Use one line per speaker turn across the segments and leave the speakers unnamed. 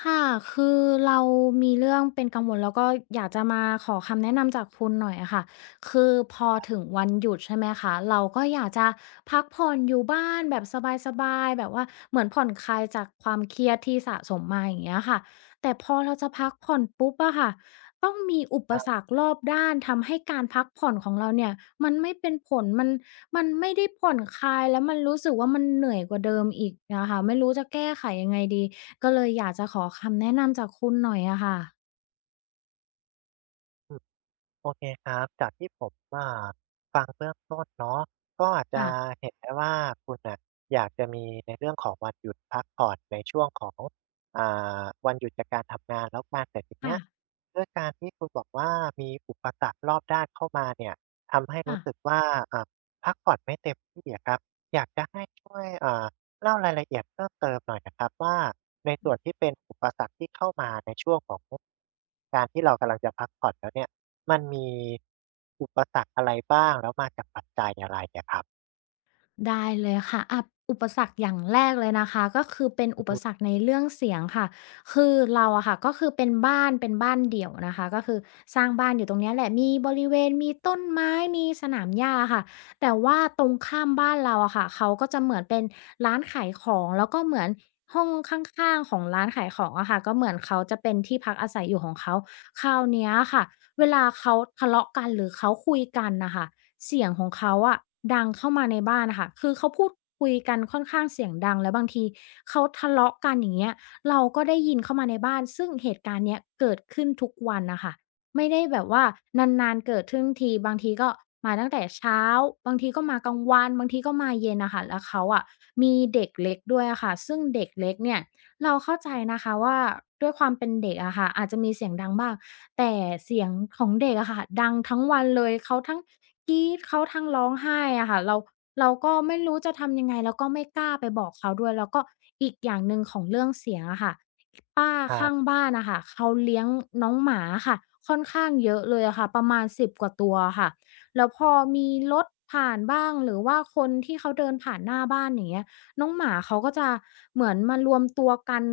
ค่ะคือเรามีเรื่องเป็นกังวลแล้วก็อยากจะมาขอคำแนะนำจากคุณหน่อยอะค่ะ คือพอถึงวันหยุดใช่ไหมคะ เราก็อยากจะพักผ่อนอยู่บ้านแบบสบายๆ แบบว่าเหมือนผ่อนคลายจากความเครียดที่สะสมมาอย่างเงี้ยค่ะ แต่พอเราจะพักผ่อนปุ๊บอะค่ะต้องมีอุป
ครั
สรร
บ
ครอบด้านทำให้การพักผ่อนของเราเนี่ยมันไม่เป็นผล มันไม่ได้ผ่อนคลายแล้วมันรู้สึกว่ามันเหนื่อยกว่าเดิมอีกนะคะไม่รู้จะแก้ไขยังไงดี ก็เลยอยากจะขอคำแนะนำจากคุณหน่อยอะค่ะ
อื โอเคครับจากที่ผมฟังเบื้องต้นเนาะก็อาจจะ
ค่ะ
เห็นได้ว่าคุณน่ะอยากจะมีในเรื่องของวันหยุดพักผ่อนในช่วงของอ่วันหยุดจากการทำงานแล้วกันแต่ทีเนี้
ค่ะ
ยด้วยการที่คุณบอกว่ามีอุปสรรครอบด้านเข้ามาเนี่ยทำให้
ค่ะ
รู้สึกว่าอ่าพักผ่อนไม่เต็มที่อะครับอยากจะให้ช่วยเล่ารายละเอียดเพิ่มเติมหน่อยนะครับว่าในส่วนที่เป็นอุปสรรคที่เข้ามาในช่วงของการที่เรากำลังจะพักผ่อนแล้วเนี่ย มันมีอุปสรรคอะไรบ้างแล้วมาจากปัจจัยอะไรอะครับ
ได้เลยค่ะอะอุปสรรคอย่างแรกเลยนะคะก็คือเป็น
อือ
อุปสร
ฮึ
รคในเรื่องเสียงค่ะคือเราอะค่ะก็คือเป็นบ้านเป็นบ้านเดี่ยวนะคะก็คือสร้างบ้านอยู่ตรงเนี้ยแหละมีบริเวณมีต้นไม้มีสนามหญ้าค่ะแต่ว่าตรงข้ามบ้านเราอะค่ะเขาก็จะเหมือนเป็นร้านขายของแล้วก็เหมือนห้องข้างๆของร้านขายของอะค่ะก็เหมือนเขาจะเป็นที่พักอาศัยอยู่ของเขาคราวเนี้ยค่ะเวลาเขาทะเลาะกันหรือเขาคุยกันนะคะ เสียงของเขาอะดังเข้ามาในบ้านอะค่ะ คือเขาพูดคุยกันค่อนข้างเสียงดังแล้วบางทีเขาทะเลาะกันอย่างเงี้ยเราก็ได้ยินเข้ามาในบ้านซึ่งเหตุการณ์เนี้ยเกิดขึ้นทุกวันน่ะค่ะไม่ได้แบบว่านานๆเกิดขึ้นทีบางทีก็มาตั้งแต่เช้าบางทีก็มากลางวันบางทีก็มาเย็นน่ะค่ะแล้วเขาอะมีเด็กเล็กด้วยอะค่ะซึ่งเด็กเล็กเนี่ย เราเข้าใจนะคะว่าด้วยความเป็นเด็กอะค่ะอาจจะมีเสียงดังบ้างแต่เสียงของเด็กอะค่ะดังทั้งวันเลยเขาทั้งกรี๊ดเขาทั้งร้องไห้อะค่ะเราก็ไม่รู้จะทำยังไงแล้วก็ไม่กล้าไปบอกเขาด้วยแล้วก็อีกอย่างหนึ่งของเรื่องเสียงอะค่ะป้า
ครั
ข้าง
บ
บ้านน่ะค่ะเขาเลี้ยงน้องหมาอะค่ะค่อนข้างเยอะเลยอะค่ะประมาณ10 กว่าตัวอะค่ะแล้วพอมีรถผ่านบ้างหรือว่าคนที่เขาเดินผ่านหน้าบ้านอย่างเงี้ย น้องหมาเขาก็จะเหมือนมารวมตัวกัน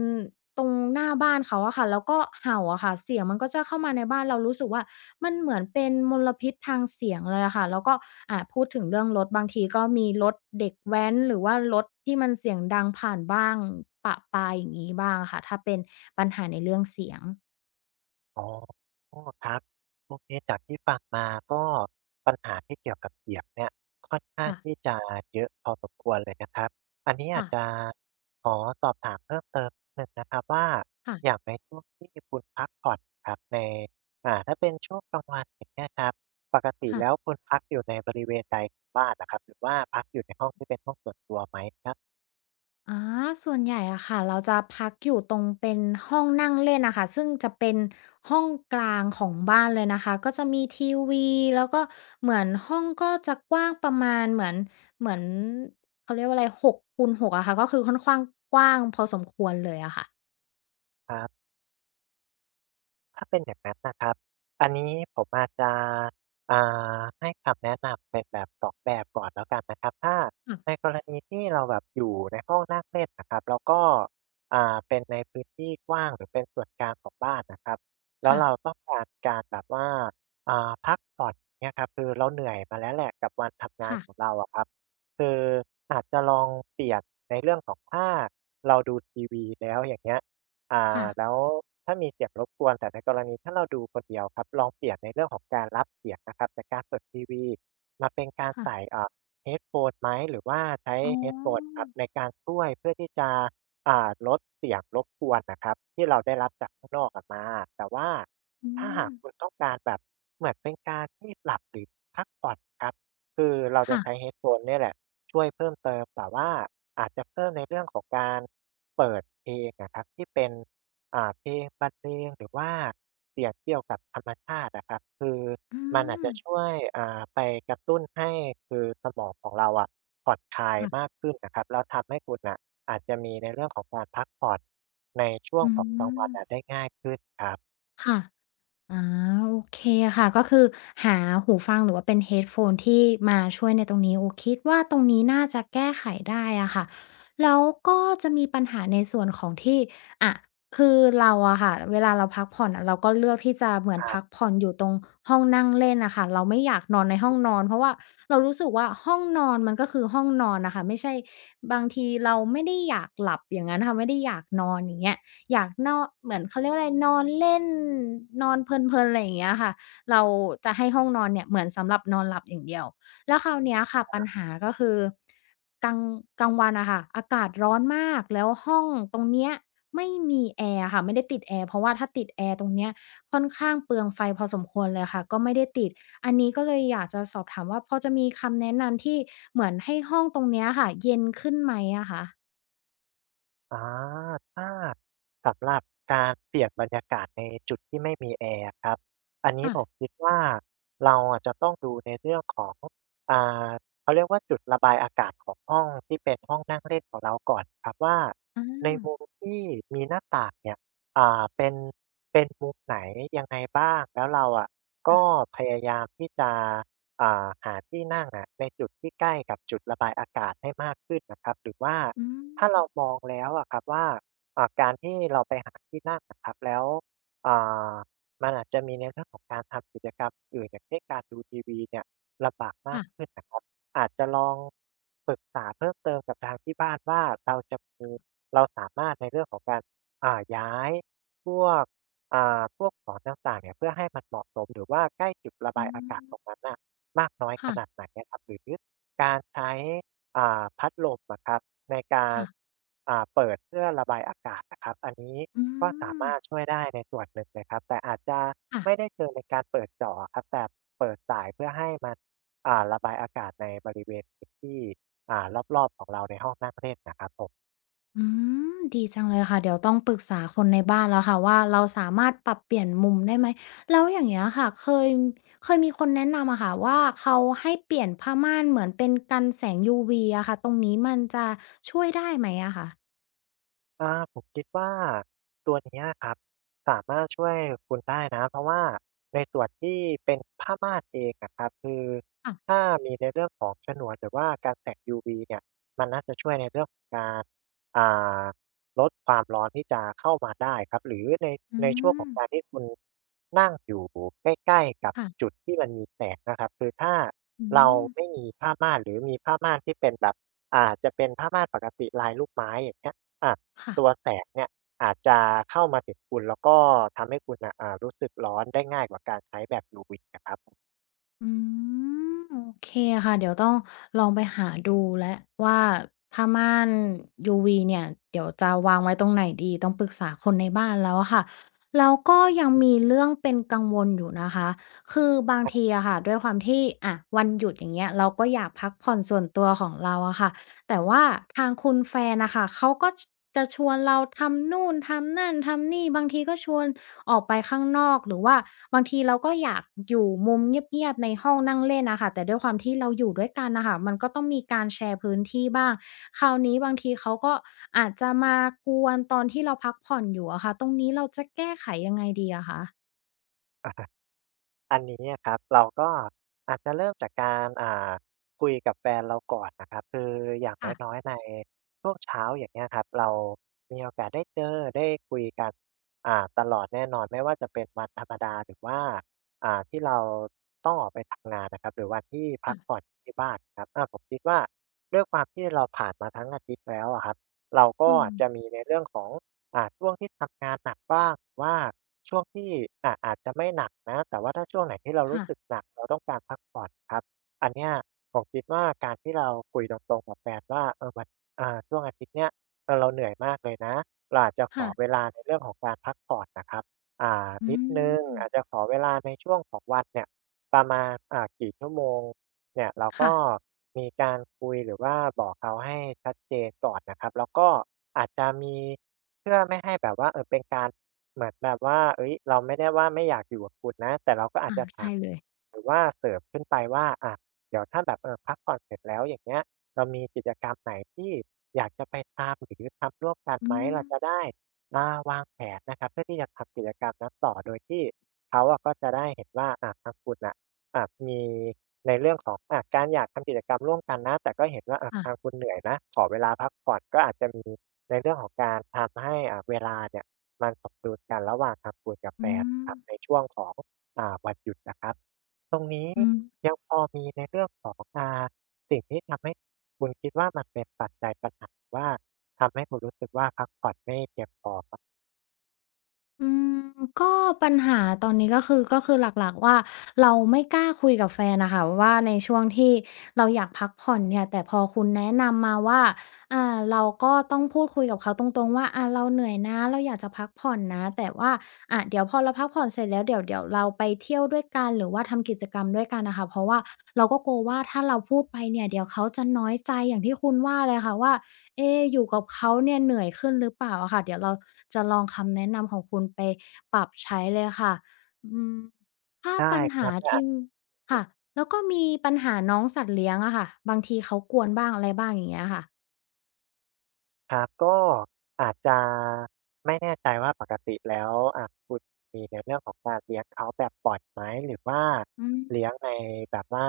ตรงหน้าบ้านเขาอะค่ะแล้วก็เห่าอะค่ะเสียงมันก็จะเข้ามาในบ้านเรารู้สึกว่ามันเหมือนเป็นมลพิษทางเสียงเลยอะค่ะแล้วก็พูดถึงเรื่องรถบางทีก็มีรถเด็กแว้นหรือว่ารถที่มันเสียงดังผ่านบ้างปะปายอย่างงี้บ้างอะค่ะถ้าเป็นปัญหาในเรื่องเสียง
อ๋อครับโอเคจากที่ฟังมาก็ปัญหาที่เกี่ยวกับเสียงเนี่ยค่อนข้าง
ค่ะ
ที่จะเยอะพอสมควรเลยนะครับอันนี้อา
ค่ะ
จจะขอสอบถามเพิ่มเติมนิดหนึ่งนะครับว่าอย่าง
ค่ะ
ในช่วงที่คุณพักผ่อนครับในถ้าเป็นช่วงกลางวันอย่างเงี้ยครับปกติ
ค่ะ
แล้วคุณพักอยู่ในบริเวณใดของบ้านอะครับหรือว่าพักอยู่ในห้องที่เป็นห้องส่วนตัวไหมครับ
อาส่วนใหญ่อะค่ะ เราจะพักอยู่ตรงเป็นห้องนั่งเล่นอะค่ะซึ่งจะเป็นห้องกลางของบ้านเลยนะคะ ก็จะมีทีวีแล้วก็เหมือนห้องก็จะกว้างประมาณเหมือนเขาเรียกว่าอะไร6 คูณ 6อะค่ะก็คือค่อนข้างกว้างพอสมควรเลยอะ
ครับ ถ้าเป็นอย่างนั้นนะครับ อันนี้ผมอาจจะอ่ให้คำแนะนำเป็นแบบ2แบบก่อนแล้วกันนะครับถ้าใน
ค่ะ
กรณีที่เราแบบอยู่ในห้องนั่งเล่นนะครับแล้วก็เป็นในพื้นที่กว้างหรือเป็นส่วนกลางของบ้านนะครับแล้วเรา
ค่ะ
ต้องการการแบบว่าพักผ่อนเนี่ยครับคือเราเหนื่อยมาแล้วแหละกับวันทำงาน
ค่ะ
ของเราอะครับคืออาจจะลองเปลี่ยนในเรื่องของถ้าเราดูทีวีแล้วอย่างเงี้ย
ค่ะ
แล้วถ้ามีเสียงรบกวนแต่ในกรณีถ้าเราดูคนเดียวครับลองเปลี่ยนในเรื่องของการรับเสียงนะครับจากการเปิดทีวีมาเป็นการ
ค่ะ
ใส่เอ่า headphone ไหมหรือว่าใช้
อ๋อ
headphone ครับในการช่วยเพื่อที่จะลดเสียงรบกวนน่ะครับที่เราได้รับจากข้างนอกอะมาแต่ว่า
อื
ถ้าหาก
ม
คุณต้องการแบบเหมือนเป็นการที่หลับหรือพักผ่อนครับ คือเราจะ
ค่ะ
ใช้ headphone เนี่ยแหละช่วยเพิ่มเติมแต่ว่าอาจจะเพิ่มในเรื่องของการเปิดเพลงอะครับที่เป็นเพลงบรรเลงหรือว่าเสียงเกี่ยวกับธรรมชาติอะครับคือ
อื
มันอาจ
ม
จะช่วยไปกระตุ้นให้คือสมองของเราอะผ่อนคลายมาก
ค่ะ
ขึ้นนะครับแล้วทำให้คุณน่ะอาจจะมีในเรื่องของการพักผ่อนในช่วง
อื
ของกลางวันอะ
ม
ได้ง่ายขึ้นครับ
ค่ะ อาโอเคค่ะก็คือหาหูฟังหรือว่าเป็น headphone ที่มาช่วยในตรงนี้โอ้คิดว่าตรงนี้น่าจะแก้ไขได้อะค่ะแล้วก็จะมีปัญหาในส่วนของที่อะคือเราอะค่ะเวลาเราพักผ่อนอะเราก็เลือกที่จะเหมือน
ครั
พัก
บ
ผ่อนอยู่ตรงห้องนั่งเล่นน่ะค่ะเราไม่อยากนอนในห้องนอนเพราะว่าเรารู้สึกว่าห้องนอนมันก็คือห้องนอนน่ะค่ะไม่ใช่บางทีเราไม่ได้อยากหลับอย่างงั้นค่ะไม่ได้อยากนอนอย่างเงี้ย อยากนอนเหมือนเขาเรียกว่าอะไรนอนเล่นนอนเพลินๆอะไรอย่างเงี้ยค่ะเราจะให้ห้องนอนเนี่ยเหมือนสำหรับนอนหลับอย่างเดียวแล้วคราวเนี้ยค่ะปัญหาก็คือกลางกลางวันอะค่ะอากาศร้อนมากแล้วห้องตรงเนี้ยไม่มีแอร์อะค่ะไม่ได้ติดแอร์เพราะว่าถ้าติดแอร์ตรงเนี้ยค่อนข้างเปลืองไฟพอสมควรเลยค่ะก็ไม่ได้ติดอันนี้ก็เลยอยากจะสอบถามว่าพอจะมีคำแนะนำที่เหมือนให้ห้องตรงเนี้ยค่ะเย็นขึ้นไหมอะคะ
อาถ้าสำหรับการเปลี่ยนบรรยากาศในจุดที่ไม่มีแอร์อะครับอันนี้
ค่ะ
ผมคิดว่าเราอะจะต้องดูในเรื่องของอ่าเขาเรียกว่าจุดระบายอากาศของห้องที่เป็นห้องนั่งเล่นของเราก่อนครับว่า
อา
ในมุมที่มีหน้าต่างเนี่ยเป็นมุมไหนยังไงบ้างแล้วเราอะก็
ค่ะ
พยายามที่จะหาที่นั่งอะในจุดที่ใกล้กับจุดระบายอากาศให้มากขึ้นน่ะครับหรือว่า
อื
ถ้า
ม
เรามองแล้วอะครับว่าการที่เราไปหาที่นั่งอะครับแล้วอ่ามันอาจจะมีในเรื่องของการทำกิจกรรมอื่นอย่างเช่นการดูทีวีเนี่ยลำบากมาก
ค่ะ
ขึ้นนะครับอาจจะลองปรึกษาเพิ่มเติมกับทางที่บ้านว่าเราจะมีเราสามารถในเรื่องของการย้ายพวกพวกของต่างๆเนี่ยเพื่อให้มันเหมาะสมหรือว่าใกล้จุดระ
อื
บายอากาศตรง
ม
นั้นน่ะมากน้อยข
ค่ะ
นาดไหนอะครับหรือการใช้ พัดลมอะครับในการ
ค่ะ
เปิดเพื่อระบายอากาศอะครับอันนี้
อื
ก็สา
ม
มารถช่วยได้ในส่วนหนึ่งเลยครับแต่อาจจะไม่
ค่ะ
ได้เชิงเนการเปิดเจาะอครับแต่เปิดสายเพื่อให้มันระบายอากาศในบริเวณพื้นที่อ่ารอบๆของเราในห้องนั่งเล่นนะครับผม
อืมดีจังเลยค่ะ เดี๋ยวต้องปรึกษาคนในบ้านแล้วค่ะว่าเราสามารถปรับเปลี่ยนมุมได้ไหม แล้วอย่างเงี้ยค่ะเคยมีคนแนะนำอะค่ะว่าเขาให้เปลี่ยนผ้าม่านเหมือนเป็นกันแสง UV อะค่ะตรงนี้มันจะช่วยได้ไหมอะคะ
อาผมคิดว่าตัวเนี้ยครับสามารถช่วยคุณได้นะเพราะว่าในส่วนที่เป็นผ้าม่านเองอะครับคือ
ค่ะ
ถ้ามีในเรื่องของฉนวนหรือว่าการแสง UV เนี่ยมันน่าจะช่วยในเรื่องของการอ่าลดความร้อนที่จะเข้ามาได้ครับหรือใน
อื
ช่วงข
ม
องการที่คุณนั่งอยู่ใกล้ๆกับจุด
ค่ะ
ที่มันมีแสงนะครับคือถ้า
อื
เรา
ม
ไม่มีผ้าม่านหรือมีผ้าม่านที่เป็นแบบจจะเป็นผ้าม่านปกติลายลูกไม้อย่างเงี้ยอา
ค่ะ
ตัวแสงเนี่ยอาจจะเข้ามาถึงคุณแล้วก็ทำให้คุณน่ะรู้สึกร้อนได้ง่ายกว่าการใช้แบบ UV อะครับผ
อืมโอเคค่ะเดี๋ยวต้องลองไปหาดูและว่าผ้าม่าน UV เนี่ยเดี๋ยวจะวางไว้ตรงไหนดีต้องปรึกษาคนในบ้านแล้วอะค่ะแล้วก็ยังมีเรื่องเป็นกังวลอยู่นะคะคือบางทีอะค่ะด้วยความที่อะวันหยุดอย่างเงี้ยเราก็อยากพักผ่อนส่วนตัวของเราอะค่ะแต่ว่าทางคุณแฟนน่ะค่ะเขาก็ชจะชวนเราทำนู่นทำนั่นทำนี่บางทีก็ชวน ออกไปข้างนอกหรือว่าบางทีเราก็อยากอยู่มุมเงียบๆในห้องนั่งเล่นอะค่ะแต่ด้วยความที่เราอยู่ด้วยกันน่ะค่ะมันก็ต้องมีการแชร์พื้นที่บ้างคราวนี้บางทีเขาก็อาจจะมากวนตอนที่เราพักผ่อนอยู่อะค่ะตรงนี้เราจะแก้ไขยังไงดีอะคะ
ม อันนี้อะครับเราก็อาจจะเริ่มจากการคุยกับแฟนเราก่อนนะครับคืออย่างน้อ
ค่ะ
ยๆในช่วงเช้าอย่างเงี้ยครับเรามีโอกาสได้เจอได้คุยกันตลอดแน่นอนไม่ว่าจะเป็นวันธรรมดาหรือว่าที่เราต้องออกไปทำงานนะครับหรือวันที่พักผ่อน
ค่ะ
ที่บ้านครับผมคิดว่าด้วยความที่เราผ่านมาทั้งอาทิตย์แล้วอะครับเราก็
อืม
จะมีในเรื่องของ ช่วงที่ทำงานหนักบ้างหรือว่าช่วงที่อาจจะไม่หนักนะแต่ว่าถ้าช่วงไหนที่เรารู้
ค่ะ
สึกหนักเราต้องการพักผ่อนครับอันเนี้ยผมคิดว่าการที่เราคุยตรงๆกับแฟนว่าเออวันช่วงอาทิตย์เนี้ยเออเราเหนื่อยมากเลยนะเราอาจจะขอ
ค่ะ
เวลาในเรื่องของการพักผ่อนนะครับ
อื
นิดนึง
ม
อาจจะขอเวลาในช่วงของวันเนี่ยประมาณกี่ชั่วโมง เนี่ยเราก็
ค่ะ
มีการคุยหรือว่าบอกเขาให้ชัดเจนก่อนนะครับแล้วก็อาจจะมีเพื่อไม่ให้แบบว่าเออเป็นการเหมือนแบบว่าเอ้ยเราไม่ได้ว่าไม่อยากอยู่กับคุณนะแต่เราก็อาจ
อา
จะถา
ใช่
ม
เลย
หรือว่าเสริมขึ้นไปว่าอะเดี๋ยวถ้าแบบเออพักผ่อนเสร็จแล้วอย่างเงี้ยเรามีกิจกรรมไหนที่อยากจะไปทำหรือทำร่วมกัน
อื
ไหม
ม
เราจะได้มาวางแผนนะครับเพื่อที่จะทำกิจกรรมนั้นต่อโดยที่เขาอะก็จะได้เห็นว่าอะทางคุณนะ อะมีในเรื่องของอะการอยากทำกิจกรรมร่วมกันนะแต่ก็เห็นว่าทาง
ค่ะ
คุณเหนื่อยนะขอเวลาพักผ่อนก็อาจจะมีในเรื่องของการทำให้เวลาเนี่ยมันสมดุลกันระหว่างทำบุญกับแฟ
อื
น
ม
ครับในช่วงของวันหยุดนะครับตรงนี้
อืม
ยังพอมีในเรื่องของสิ่งที่ทำให้คุณคิดว่ามันเป็นปัจจัยปัญหาว่าทำให้คุณรู้สึกว่าพักผ่อนไม่เพียงพอครับ
อืมก็ปัญหาตอนนี้ก็คือหลักๆว่าเราไม่กล้าคุยกับแฟนน่ะค่ะว่าในช่วงที่เราอยากพักผ่อนเนี่ยแต่พอคุณแนะนำมาว่าเราก็ต้องพูดคุยกับเขาตรงๆว่าอาเราเหนื่อยนะเราอยากจะพักผ่อนนะแต่ว่าเดี๋ยวพอเราพักผ่อนเสร็จแล้วเดี๋ยวเราไปเที่ยวด้วยกันหรือว่าทำกิจกรรมด้วยกันน่ะค่ะเพราะว่าเราก็กลัวว่าถ้าเราพูดไปเนี่ยเดี๋ยวเขาจะน้อยใจอย่างที่คุณว่าเลยค่ะว่า เอ๊ะอยู่กับเขาเนี่ยเหนื่อยขึ้นหรือเปล่าอะค่ะเดี๋ยวเราจะลองคำแนะนำของคุณไปปรับใช้เลยค่ะอืมถ้า
ได้
ปัญ
ค
หา
รับ
ที่ค่ะแล้วก็มีปัญหาน้องสัตว์เลี้ยงอะค่ะบางทีเขากวนบ้างอะไรบ้างอย่างเงี้ยค่ะ
ครับก็อาจจะไม่แน่ใจว่าปกติแล้วคุณมีในเรื่องของการเลี้ยงเขาแบบปล่อยไหมหรือว่า
อืม
เลี้ยงในแบบว่า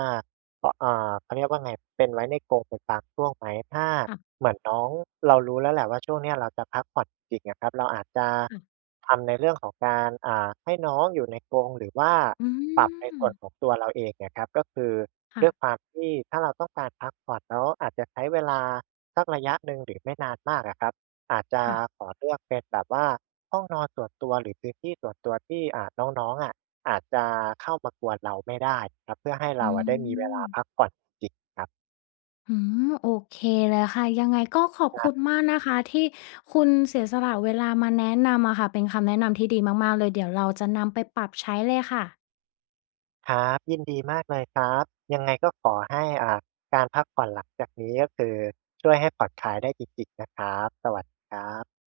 อเอ่อเขาเรียกว่าไงเป็นไว้ในกรงเป็นบางช่วงไหมถ้า
ค่ะ
เหมือนน้องเรารู้แล้วแหละว่าช่วงเนี้ยเราจะพักผ่อนจริงๆอะครับเราอาจจะ
ค่ะ
ทำในเรื่องของการให้น้องอยู่ในกรงหรือว่า
อื
ปรับใน
ม
ส่วนของตัวเราเองเนี่ยครับก็คือ
ค่ะ
ด้วยความที่ถ้าเราต้องการพักผ่อนแล้วอาจจะใช้เวลา สักระยะหนึ่งหรือไม่นานมากอะครับอาจจะ
ค่ะ
ขอเลือกเป็นแบบว่าห้องนอนส่วนตัวหรือพื้นที่ส่วนตัวที่น้องๆอะอาจจะเข้ามากวนเราไม่ได้ครับเพื่อให้เรา
อื
อะได้มีเว
ม
ลาพักผ่อนจริงๆครับ
อืมโอเคเลยค่ะยังไงก็ขอบ
ครั
คุณ
บ
มากนะคะที่คุณเสียสละเวลามาแนะนำอะค่ะเป็นคำแนะนำที่ดีมากๆเลยเดี๋ยวเราจะนำไปปรับใช้เลยค่ะ
ครับยินดีมากเลยครับยังไงก็ขอให้การพักผ่อนหลังจากนี้ก็คือช่วยให้ผ่อนคลายได้จริงๆนะครับสวัสดีครับ